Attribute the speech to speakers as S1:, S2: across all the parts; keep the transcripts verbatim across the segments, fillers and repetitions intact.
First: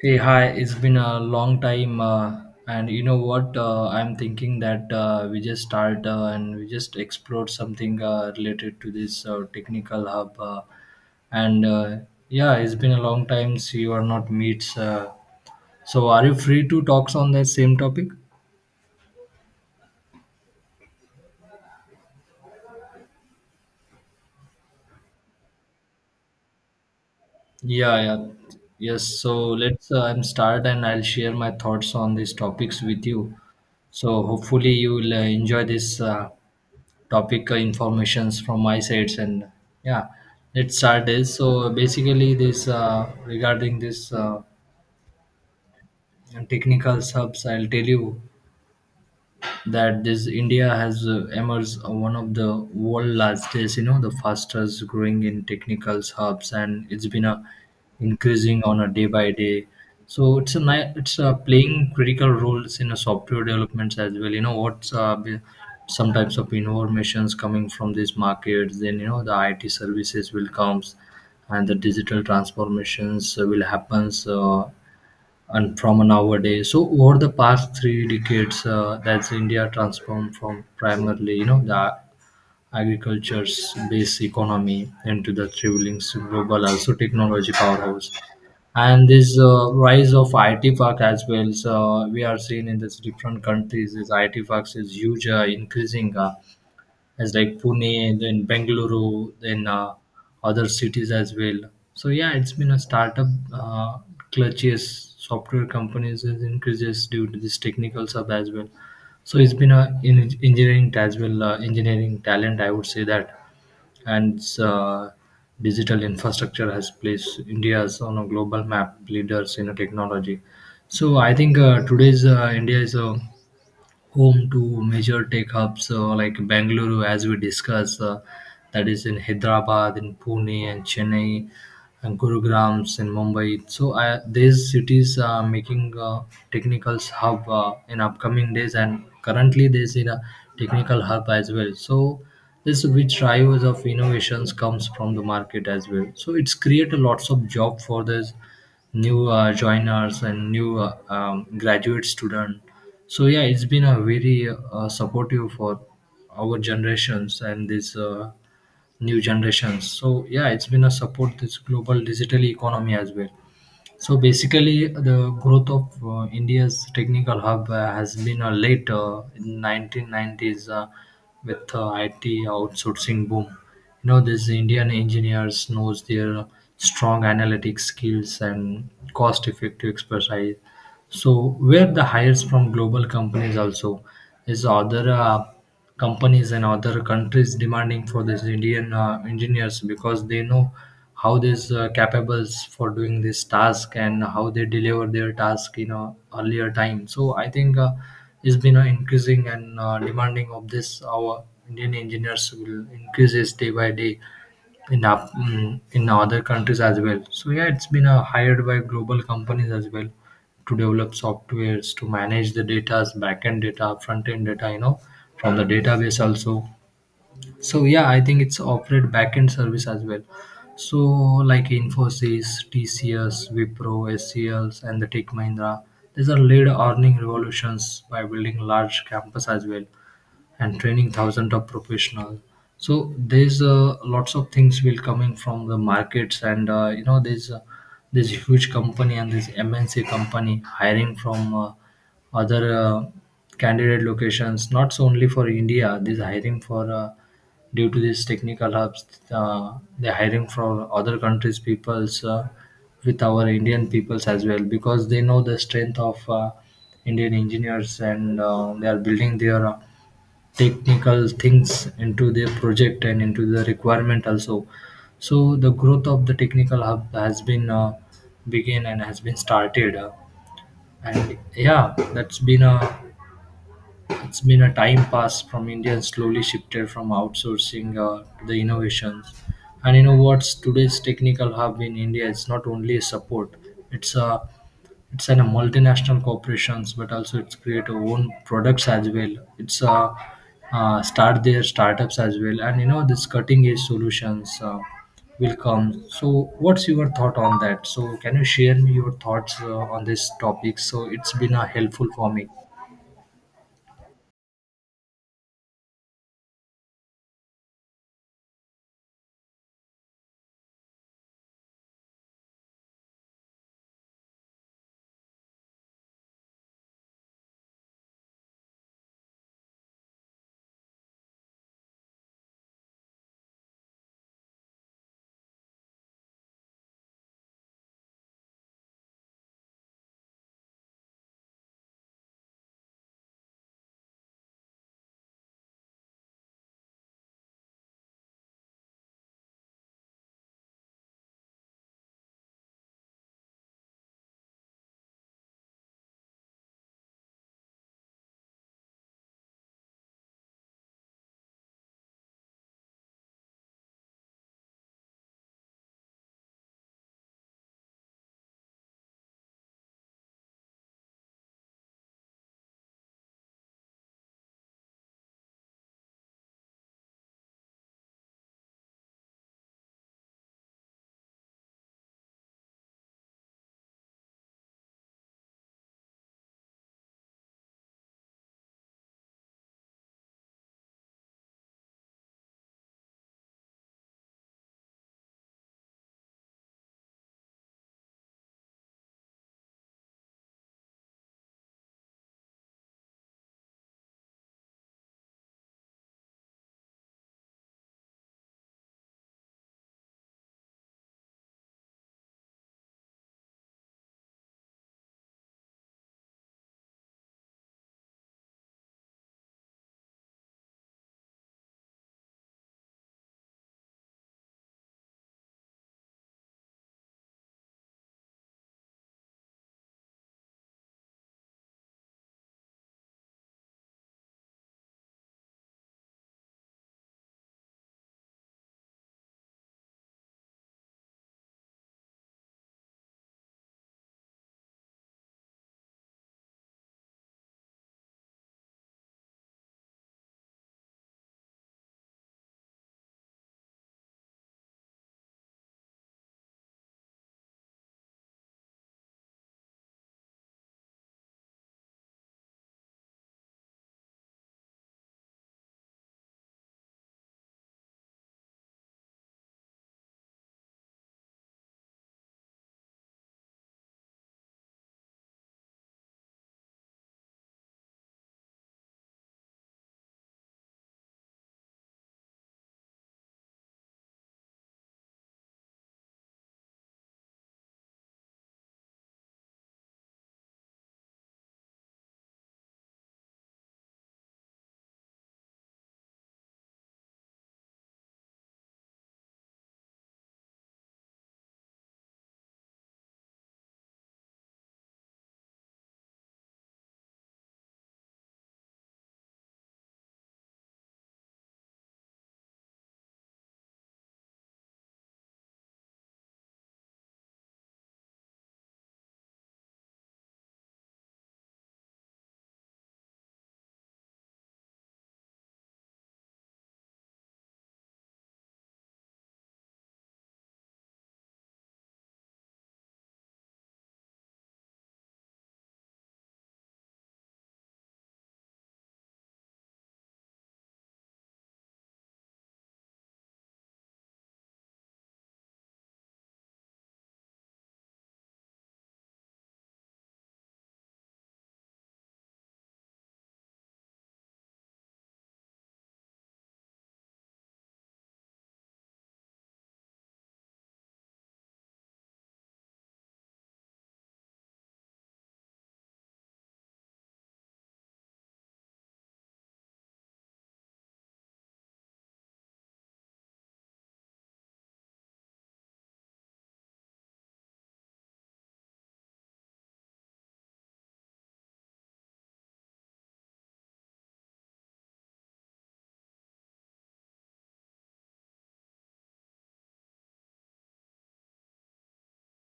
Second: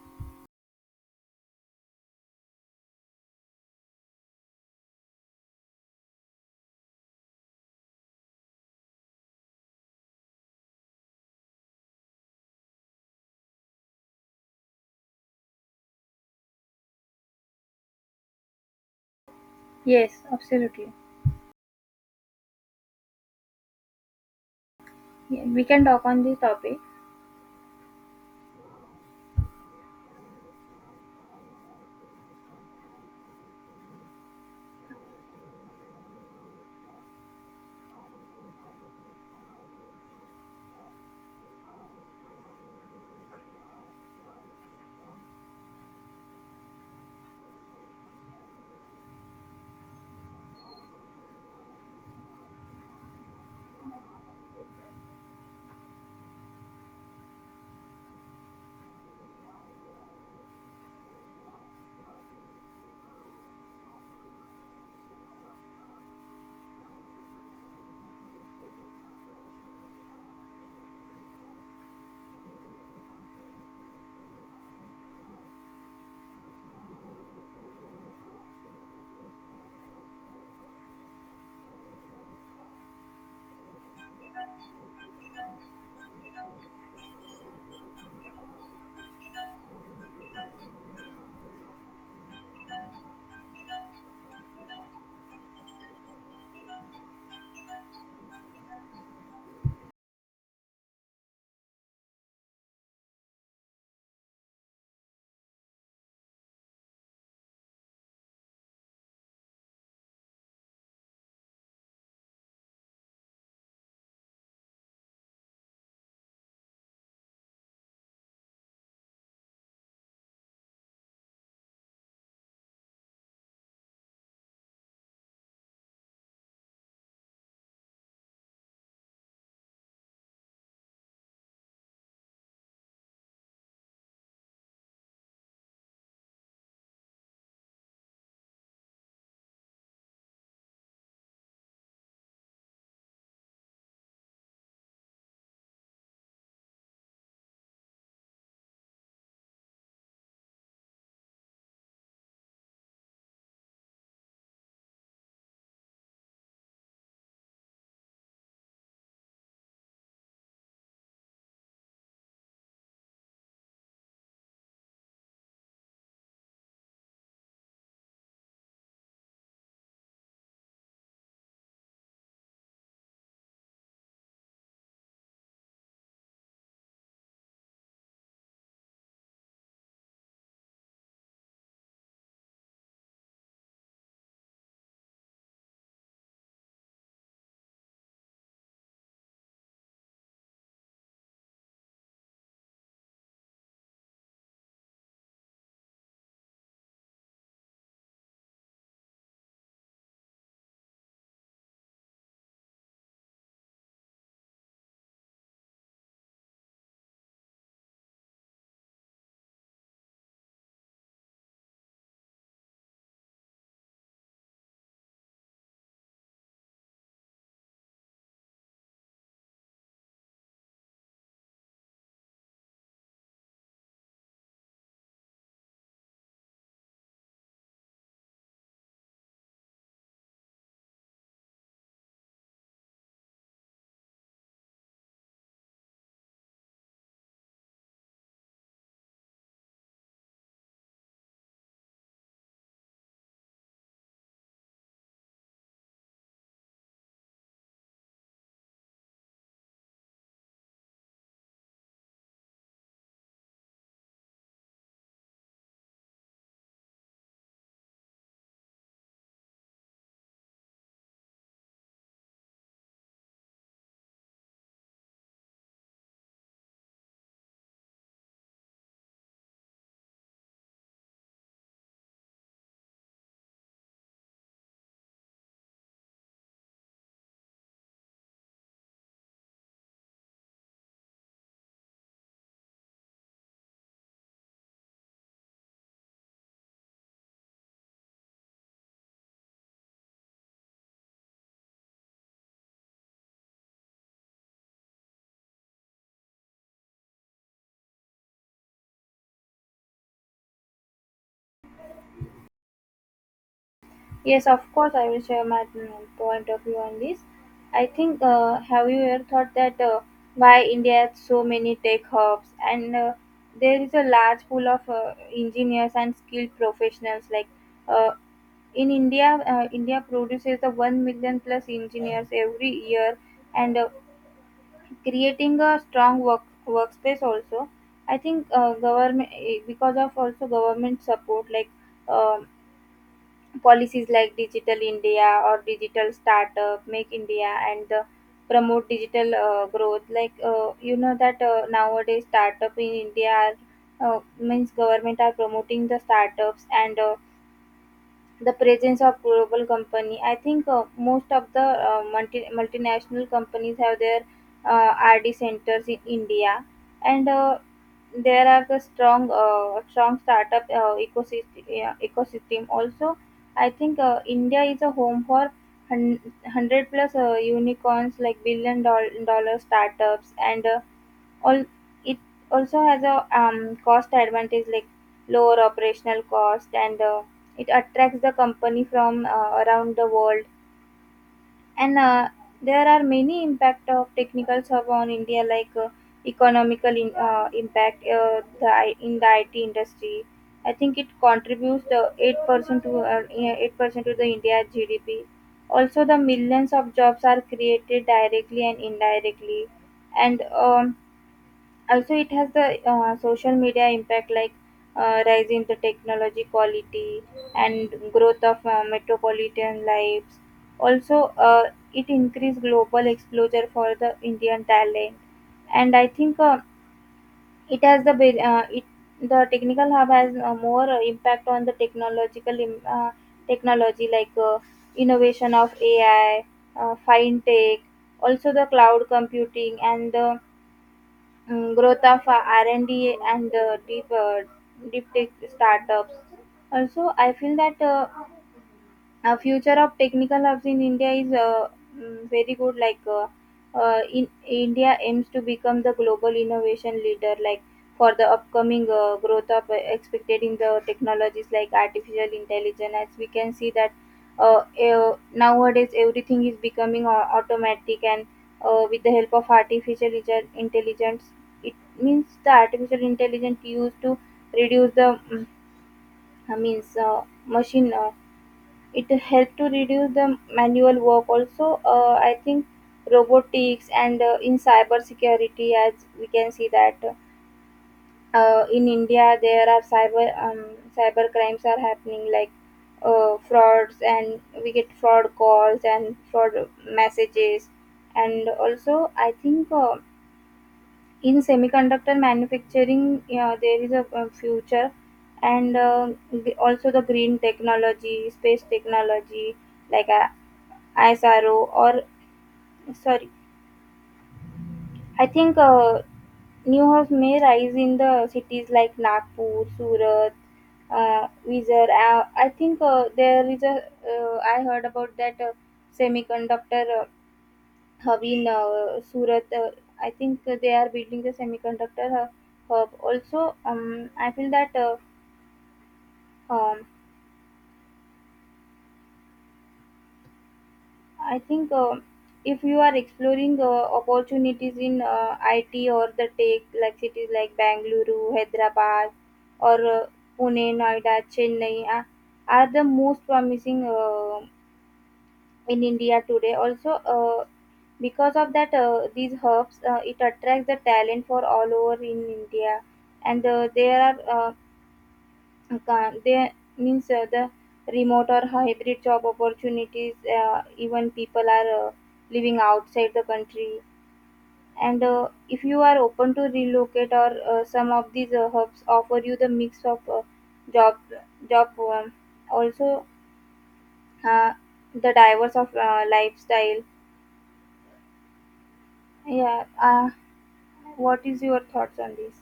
S1: Hey, hi, it's been a long time. Uh, and you know what? Uh, I'm thinking that uh, we just start uh, and we just explore something uh, related to this uh, technical hub. Uh, and uh, yeah, it's been a long time. So you are not meets. Uh, so are you free to talk on that same topic?
S2: Yes, absolutely. Yeah, we can talk on this topic.
S1: Yeah, yeah. Yes, so let's uh, I'm start and I'll share my thoughts on these topics with you. So hopefully you will uh, enjoy this uh, topic uh, informations from my sides, and yeah, let's start this. So basically this uh, regarding this uh, technical subs, I'll tell you that this India has uh, emerged uh, one of the world largest, you know, the fastest growing in technical hubs, and it's been a increasing on a day by day. So it's a ni- it's uh, playing critical roles in a software developments as well. You know what's uh, be- some types of informations coming from these markets. Then you know the I T services will comes, and the digital transformations uh, will happens. Uh, and from nowadays. So over the past three decades, uh, that's India transformed from primarily, you know, the agriculture's based economy into the traveling global also technology powerhouse. And this uh, rise of I T park as well, so we are seeing in this different countries, this I T parks is huge, uh, increasing. Uh, as like Pune and then Bengaluru, then uh, other cities as well. So yeah, it's been a startup uh, clutches software companies is increases due to this technical sub as well. So it's been a in engineering as well, uh, engineering talent. I would say that, and uh, digital infrastructure has placed India's on a global map leaders in a technology. So I think uh, today's uh, India is a home to major tech hubs uh, like Bangalore, as we discussed, uh, that is in Hyderabad, in Pune, and Chennai and Gurugrams in Mumbai. So uh, these cities are making uh, technicals hub uh, in upcoming days, and currently they see a technical hub as well. So this which drivers of innovations comes from the market as well, so it's create a lots of job for this new uh, joiners and new uh, um, graduate student. So yeah, it's been a very uh, supportive for our generations and this uh, new generations. So yeah, it's been a support this global digital economy as well. So basically the growth of uh, India's technical hub uh, has been a late uh, in nineteen nineties, uh, with uh, it outsourcing boom. You know these Indian engineers knows their strong analytic skills and cost effective expertise. So where the hires from global companies also is other uh, companies and other countries demanding for these Indian uh, engineers, because they know how these uh, capables for doing this task and how they deliver their task in a earlier time. So I think uh, it's been uh, increasing and uh, demanding of this our Indian engineers will increases day by day in up mm, in other countries as well. So yeah, it's been uh, hired by global companies as well to develop softwares to manage the data's backend data, front end data, you know, from the database also. So yeah, I think it's operate backend service as well. So like Infosys, T C S, Wipro, S C Ls, and the Tech Mahindra, these are lead earning revolutions by building large campus as well and training thousands of professionals. So there's uh, lots of things will coming from the markets, and uh, you know there's uh, this huge company and this MNC company hiring from uh, other uh, candidate locations, not so only for India this hiring for uh, due to these technical hubs, uh, they're hiring from other countries peoples uh, with our Indian peoples as well. Because they know the strength of uh, Indian engineers, and uh, they are building their uh, technical things into their project and into the requirement also. So the growth of the technical hub has been uh, begin and has been started, uh, and yeah, that's been a it's been a time passed from India and slowly shifted from outsourcing uh, to the innovations. And you know what's today's technical hub in India? It's not only a support; it's a it's an a multinational corporations, but also it's create our own products as well. It's a uh, start their startups as well, and you know this cutting edge solutions uh, will come. So, what's your thought on that? So, can you share me your thoughts uh, on this topic? So, it's been uh, helpful for me.
S2: Yes, of course, I will share my mm, point of view on this. I think, uh, have you ever thought that uh, why India has so many tech hubs and uh, there is a large pool of uh, engineers and skilled professionals? Like uh, in India, uh, India produces the one million plus engineers every year, and uh, creating a strong work workspace also. I think uh, government, eh, because of also government support, like um policies like Digital India or Digital Startup Make India, and the promote digital uh, growth. Like uh, you know that uh, nowadays startup in India are, uh, means, government are promoting the startups, and uh, the presence of global company. I think uh, most of the uh, multi- multinational companies have their uh, RD centers in India, and uh, there are the strong uh, strong startup uh, ecosystem, yeah, ecosystem also. I think uh, India is a home for hun- one hundred plus uh, unicorns like billion doll- dollar startups and uh, all. It also has a um, cost advantage, like lower operational cost, and uh, it attracts the company from uh, around the world. And uh, there are many impact of technical serve on India, like uh, economical in, uh, impact uh, the I- in the I T industry. I think it contributes the eight percent to uh, eight percent to the India G D P. Also, the millions of jobs are created directly and indirectly, and um, also it has the uh, social media impact, like uh, rise in the technology quality and growth of uh, metropolitan lives. Also, uh, it increased global exposure for the Indian talent. And I think uh, it has the be- uh, it, the technical hub, has uh, more uh, impact on the technological im- uh, technology, like uh, innovation of AI, uh, fintech, also the cloud computing and the mm, growth of uh, R and D and D and uh, deep uh, deep tech startups. Also, I feel that. Uh, uh, future of technical hubs in India is uh, mm, very good. Like uh, uh, in India aims to become the global innovation leader. Like for the upcoming uh, growth of uh, expected in the technologies like artificial intelligence, as we can see that, uh, uh, nowadays everything is becoming au- automatic. And uh, with the help of artificial intel- intelligence, it means the artificial intelligence used to reduce the mm, I means, uh, machine. Uh, it helped to reduce the manual work. Also, uh, I think robotics and uh, in cyber security, as we can see that uh, in India there are cyber um, cyber crimes are happening, like uh, frauds, and we get fraud calls and fraud messages. And also, I think uh, in semiconductor manufacturing, yeah, there is a, uh, future. And uh, the- also the green technology, space technology, like I, ISRO, or sorry, I think uh, new house may rise in the cities like Nagpur, Surat, uh, Vizag. Uh, I think uh, there is a, uh, I heard about that uh, semiconductor uh, hub in uh, Surat. Uh, I think uh, they are building the semiconductor uh, hub. Also, um, I feel that, uh, um, I think uh, if you are exploring uh, opportunities in uh, I T or the tech, like cities like Bangalore, Hyderabad, or uh, Pune, Noida, Chennai, uh, are the most promising uh, in India today. Also, uh, because of that, uh, these hubs, uh, it attracts the talent for all over in India. And uh, there are uh, Ca- they means uh, the remote or hybrid job opportunities. Uh, even people are uh, living outside the country. And uh, if you are open to relocate, or uh, some of these uh, hubs offer you the mix of uh, job job um, also uh, the diverse of uh, lifestyle. Yeah, uh, what is your thoughts on this?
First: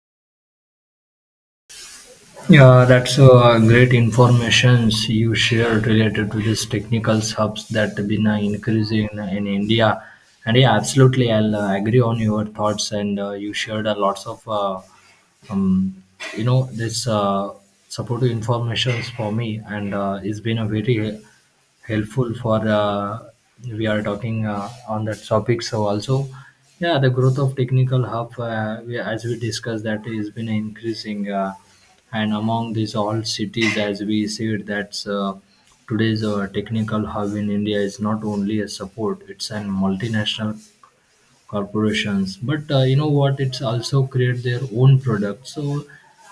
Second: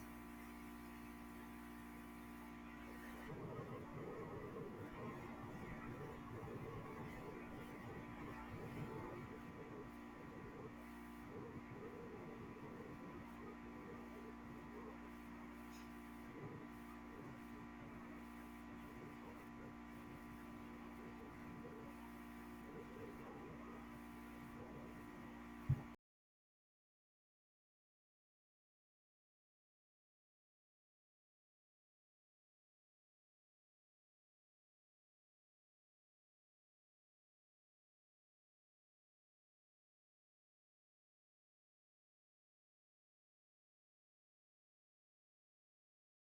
S1: Yeah, that's uh, great informations you shared related to these technical hubs that have been uh, increasing in India. And yeah, absolutely, I'll uh, agree on your thoughts. And uh, you shared uh, lots of, uh, um, you know, this uh, supportive informations for me, and uh, it's been a very helpful for uh, we are talking uh, on that topic. So also yeah, the growth of technical hub, uh, we, as we discussed, that has been increasing, uh, and among these all cities, as we said, that's uh, today's uh, technical hub in India is not only a support. It's an multinational corporations, but uh, you know what, it's also create their own products. So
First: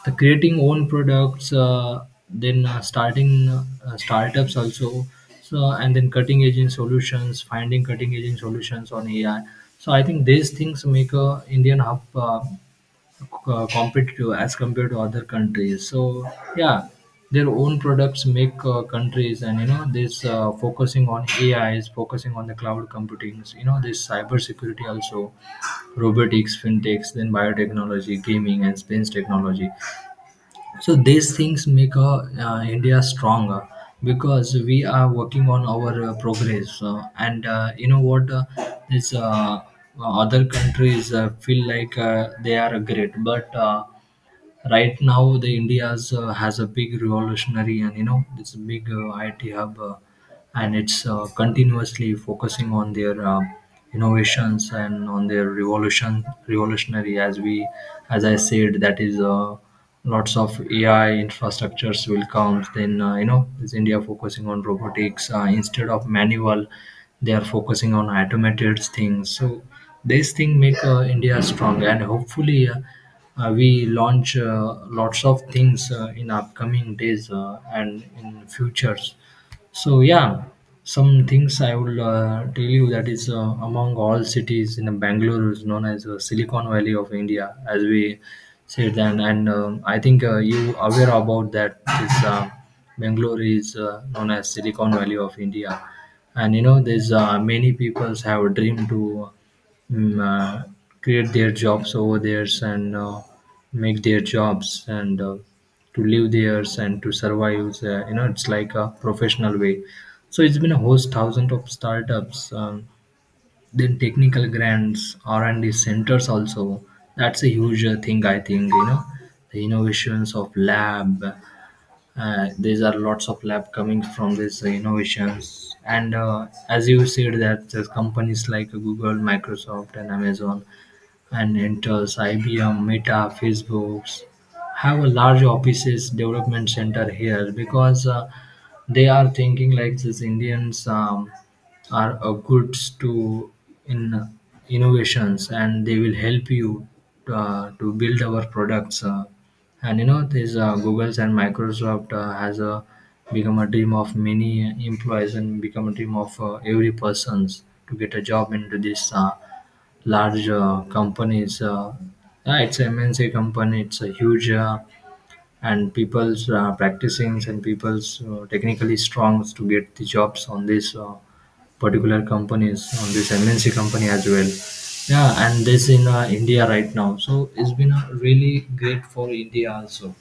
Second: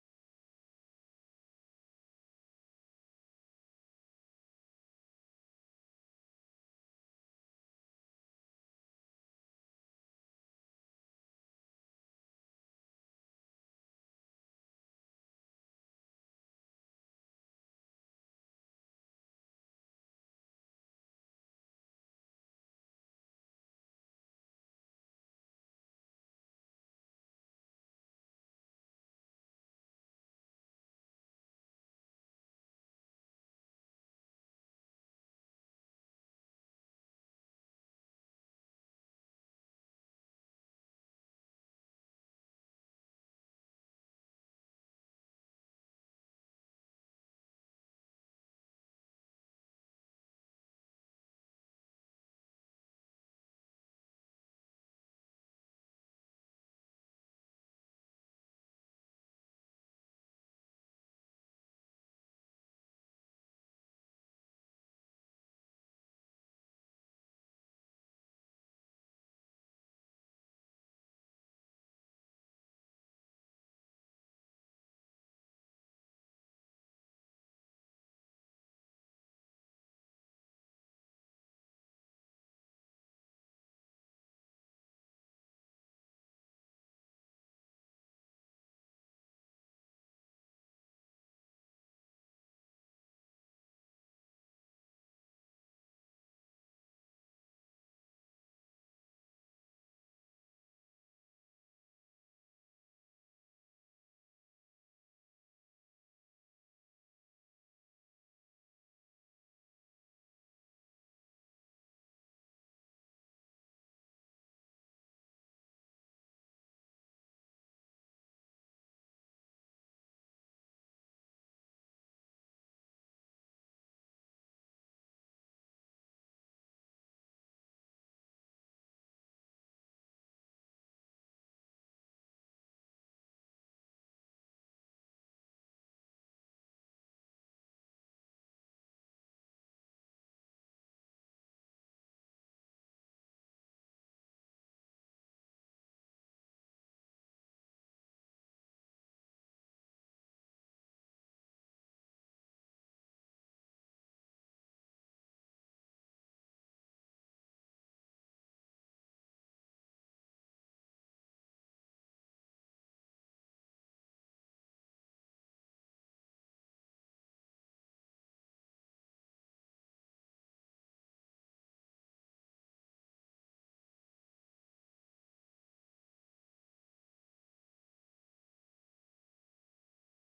S1: the creating own products, uh, then uh, starting uh, startups also. So and then cutting edge in solutions, finding cutting edge in solutions on AI. So I think these things make a Indian hub uh, uh, competitive as compared to other countries. So yeah, their own products make uh, countries, and you know this uh, focusing on AI is focusing on the cloud computing, you know this cyber security also, robotics, fintechs, then biotechnology, gaming and space technology. So these things make uh, uh, India stronger, because we are working on our uh, progress, uh, and uh, you know what, uh, this uh, other countries uh, feel like uh, they are great, but uh, right now the India's uh, has a big revolutionary. And you know this big uh, IT hub, uh, and it's uh, continuously focusing on their uh, innovations and on their revolution revolutionary, as we as I said, that is uh, lots of AI infrastructures will come. Then uh, you know is India focusing on robotics uh, instead of manual, they are focusing on automated things. So this thing make uh, India strong, and hopefully uh, uh, we launch uh, lots of things uh, in upcoming days uh, and in futures. So yeah, some things I will uh, tell you that is uh, among all cities in Bangalore is known as uh, Silicon Valley of India, as we said. Then, and um, I think uh, you aware about that. This uh, Bangalore is uh, known as Silicon Valley of India, and you know there's uh, many people have a dream to mm, uh, create their jobs over theirs and uh, make their jobs and uh, to live theirs and to survive. Uh, you know, it's like a professional way. So it's been a host thousand of startups, um, then technical grants, R and D centers also. That's a huge uh, thing I think. You know, the innovations of lab, uh, these are lots of lab coming from these uh, innovations, and uh, as you said that there's companies like Google, Microsoft and Amazon and enters IBM, Meta, Facebooks have a large offices development center here. Because uh, they are thinking like these Indians um, are uh, goods to in innovations, and they will help you uh, to build our products, uh, and you know this, uh, Googles and Microsoft uh, has uh, become a dream of many employees, and become a dream of uh, every persons to get a job into this uh, large uh, companies. Uh, yeah, it's an MNC company, it's a huge, uh, and people's uh, practicing, and people's uh, technically strong to get the jobs on this uh, particular companies, on this MNC company as well. Yeah, and this in uh, India right now, so it's been uh, really great for India also.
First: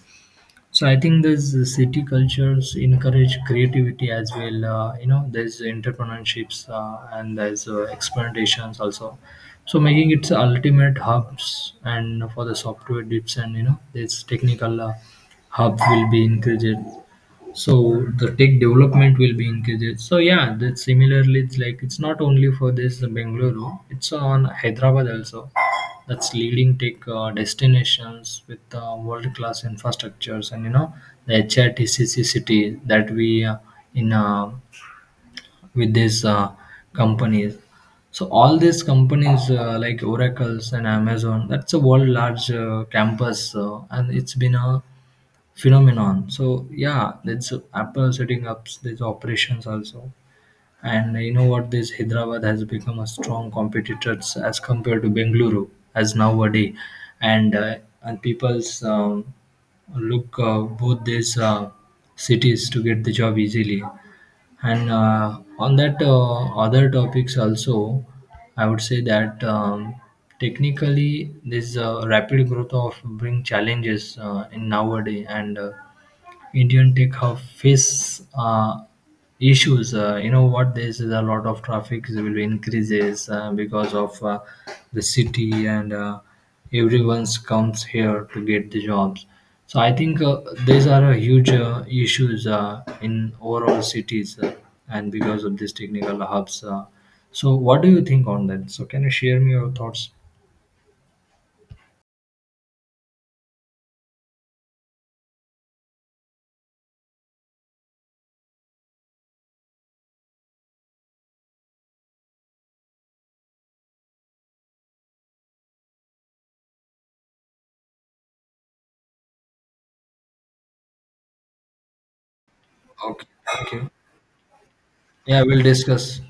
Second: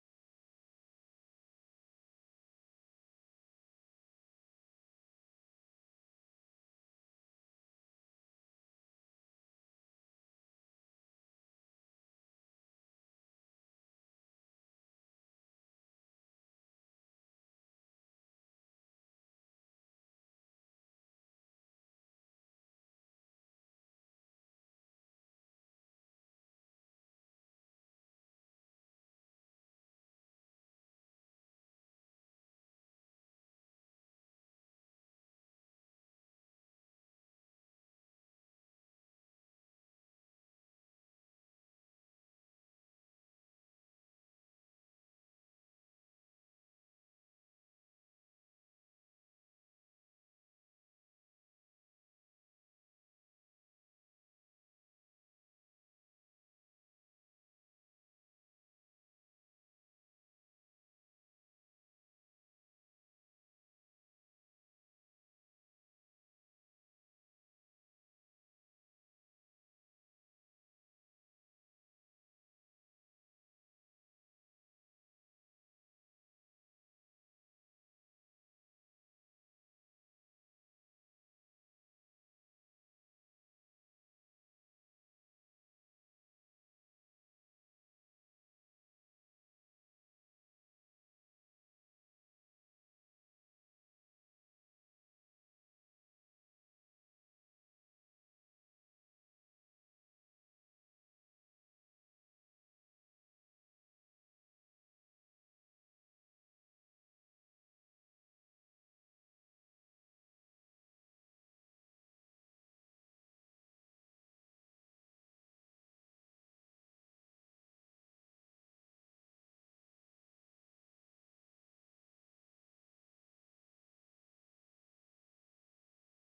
S1: So I think these uh, city cultures encourage creativity as well. Uh, you know, there's entrepreneurships, uh, and there's uh, experimentations also. So making its ultimate hubs and for the software dips, and you know this technical uh, hub will be increased, so the tech development will be increased. So yeah, that similarly, it's like it's not only for this Bengaluru, it's on Hyderabad also. That's leading tech uh, destinations with uh, world class infrastructures, and you know the HRTCC city that we uh, in uh, with these uh, companies. So all these companies uh, like Oracles and Amazon, that's a world large uh, campus, uh, and it's been a phenomenon. So yeah, that's Apple setting up these operations also. And you know what? This Hyderabad has become a strong competitor as compared to Bengaluru as nowadays, and uh, and people's um, look uh, both these uh, cities to get the job easily. And uh, on that uh, other topics also, I would say that um, technically this uh, rapid growth of bring challenges uh, in nowadays, and Uh, Indian tech office uh, issues. Uh, you know what? There's a lot of traffic will increases uh, because of uh, the city, and uh, everyone's comes here to get the jobs. So I think uh, these are a huge uh, issues uh, in overall cities, uh, and because of these technical hubs. Uh, so what do you think on that? So can you share me your thoughts? Okay. Okay. Yeah, we'll discuss.